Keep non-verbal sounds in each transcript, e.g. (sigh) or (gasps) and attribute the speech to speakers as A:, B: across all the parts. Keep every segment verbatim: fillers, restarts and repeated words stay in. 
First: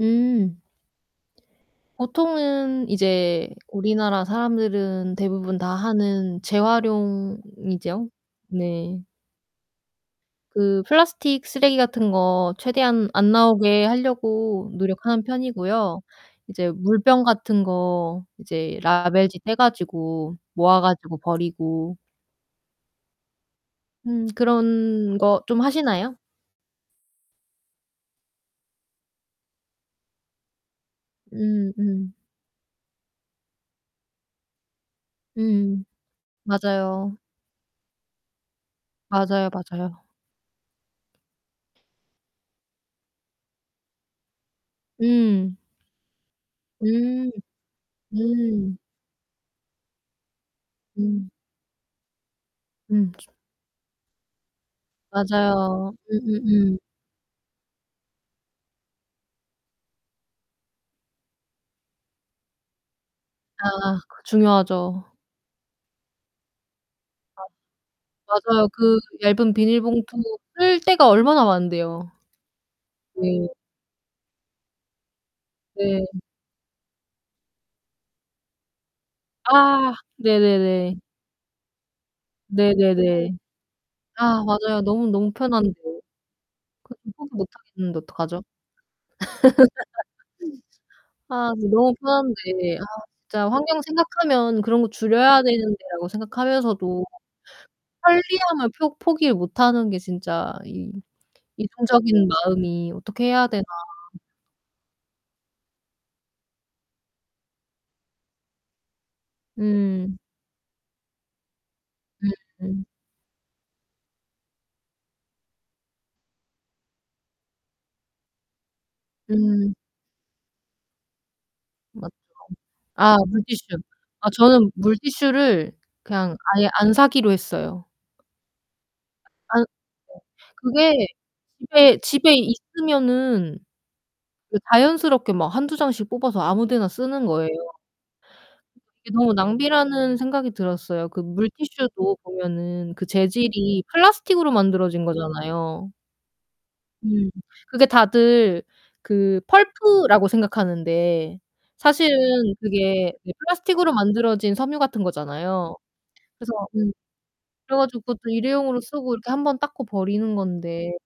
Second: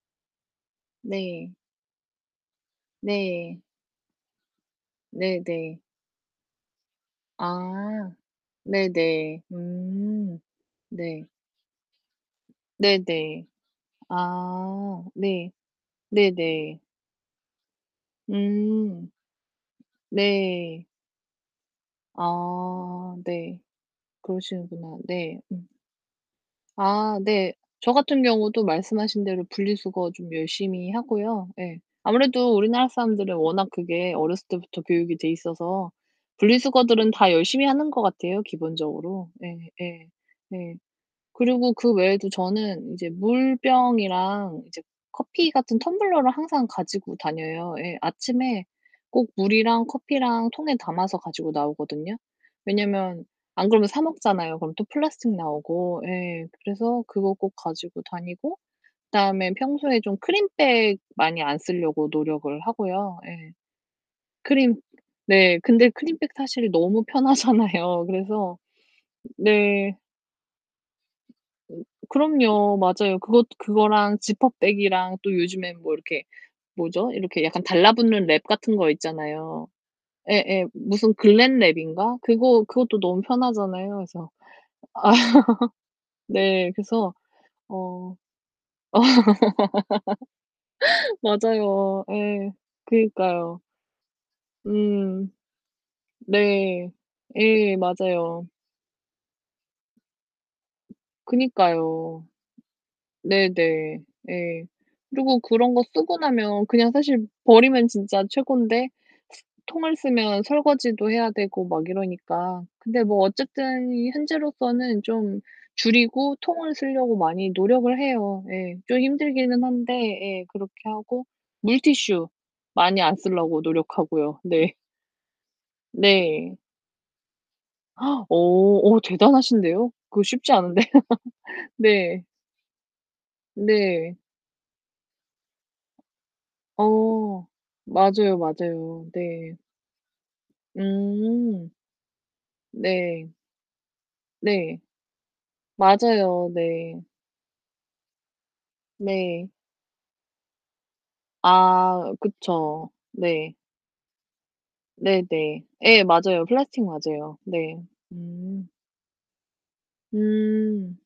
A: 음.
B: 네.
A: 보통은 이제
B: 네.
A: 우리나라 사람들은 대부분 다
B: 네네.
A: 하는 재활용이죠.
B: 아
A: 네.
B: 네네. 음
A: 그
B: 네.
A: 플라스틱 쓰레기 같은 거 최대한 안
B: 네네.
A: 나오게 하려고
B: 아
A: 노력하는
B: 네.
A: 편이고요. 이제
B: 네네.
A: 물병 같은 거 이제
B: 음.
A: 라벨지 떼 가지고 모아
B: 네.
A: 가지고 버리고
B: 아, 네.
A: 음
B: 그러시는구나.
A: 그런
B: 네,
A: 거 좀
B: 음.
A: 하시나요?
B: 아 네. 저 같은 경우도 말씀하신 대로 분리 수거 좀 열심히 하고요.
A: 음,
B: 예.
A: 음.
B: 아무래도 우리나라 사람들은 워낙 그게 어렸을 때부터 교육이 돼
A: 음
B: 있어서 분리 수거들은
A: 맞아요.
B: 다 열심히 하는 것 같아요, 기본적으로.
A: 맞아요, 맞아요.
B: 예예. 네. 그리고 그 외에도 저는 이제 물병이랑 이제 커피
A: 음.
B: 같은 텀블러를 항상 가지고
A: 음
B: 다녀요. 예, 아침에
A: 음.
B: 꼭 물이랑 커피랑 통에 담아서
A: 음.
B: 가지고 나오거든요.
A: 음
B: 왜냐면
A: 주
B: 안 그러면 사 먹잖아요. 그럼 또 플라스틱
A: 맞아요.
B: 나오고, 예,
A: 음음음.
B: 그래서 그거 꼭 가지고 다니고, 그다음에 평소에 좀 크린백 많이 안 쓰려고 노력을 하고요, 예.
A: 아 그
B: 크린
A: 중요하죠.
B: 네. 근데 크린백 사실 너무
A: 맞
B: 편하잖아요. 그래서
A: 맞아요. 그 얇은 비닐
B: 네.
A: 봉투 쓸 데가 얼마나 많은데요.
B: 그럼요. 맞아요. 그것
A: 네.
B: 그거랑 지퍼백이랑 또 요즘에 뭐
A: 네.
B: 이렇게 뭐죠? 이렇게 약간 달라붙는 랩 같은 거 있잖아요.
A: 아,
B: 예예.
A: 네네네.
B: 무슨 글랜 랩인가? 그거 그것도 너무
A: 네네네.
B: 편하잖아요. 그래서
A: 아 맞아요. 너무,
B: 아
A: 너무 편한데.
B: (laughs) 네,
A: 그거
B: 그래서
A: 포기 못하겠는데
B: 어.
A: 어떡하죠?
B: (laughs)
A: (laughs) 아 근데 너무
B: 맞아요. 예.
A: 편한데 아 진짜
B: 그니까요.
A: 환경 생각하면 '그런 거
B: 음.
A: 줄여야 되는데.'라고
B: 네.
A: 생각하면서도
B: 예, 맞아요.
A: 편리함을 표 포기를 못하는 게 진짜 이
B: 그니까요.
A: 이중적인 마음이 어떻게 해야 되나.
B: 네네. 예. 그리고 그런 거 쓰고 나면 그냥 사실 버리면 진짜 최곤데 통을
A: 음.
B: 쓰면 설거지도 해야 되고 막 이러니까.
A: 음.
B: 근데 뭐 어쨌든 현재로서는 좀 줄이고 통을 쓰려고 많이 노력을 해요. 예, 좀 힘들기는
A: 음.
B: 한데, 예, 그렇게 하고.
A: 맞죠.
B: 물티슈 많이 안
A: 아
B: 쓰려고
A: 물티슈. 아
B: 노력하고요,
A: 저는
B: 네.
A: 물티슈를 그냥
B: 네.
A: 아예 안 사기로 했어요.
B: (gasps) 어 어
A: 안
B: 대단하신데요?
A: 네.
B: 그거 쉽지 않은데.
A: 그게
B: (laughs)
A: 집에
B: 네.
A: 집에 있으면은
B: 네.
A: 그 자연스럽게 막 한두 장씩 뽑아서 아무 데나 쓰는
B: 어
A: 거예요.
B: 맞아요, 맞아요.
A: 이게 너무
B: 네.
A: 낭비라는 생각이 들었어요. 그
B: 음.
A: 물티슈도 보면은 그
B: 네.
A: 재질이 플라스틱으로
B: 네.
A: 만들어진 거잖아요.
B: 맞아요, 네.
A: 음. 그게 다들 그
B: 네.
A: 펄프라고 생각하는데
B: 아
A: 사실은
B: 그쵸.
A: 그게 그
B: 네.
A: 플라스틱으로 만들어진 섬유 같은
B: 네네.
A: 거잖아요.
B: 예, 맞아요.
A: 그래서
B: 플라스틱
A: 음
B: 맞아요.
A: 그래
B: 네.
A: 가지고 그것도
B: 음.
A: 일회용으로 쓰고 이렇게 한 번 닦고 버리는 건데
B: 음,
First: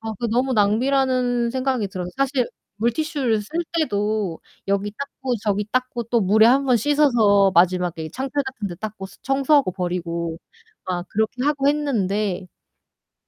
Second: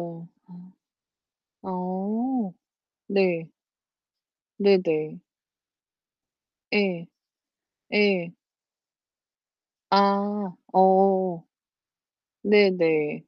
A: 아 그 너무 낭비라는
B: 아.
A: 생각이 들어서 사실
B: 어,
A: 물티슈를
B: 네.
A: 쓸 때도 여기
B: 네네.
A: 닦고 저기 닦고 또 물에 한 번
B: 예.
A: 씻어서 마지막에
B: 예.
A: 창틀 같은 데 닦고 청소하고 버리고
B: 아
A: 막 그렇게
B: 어.
A: 하고 했는데
B: 네네.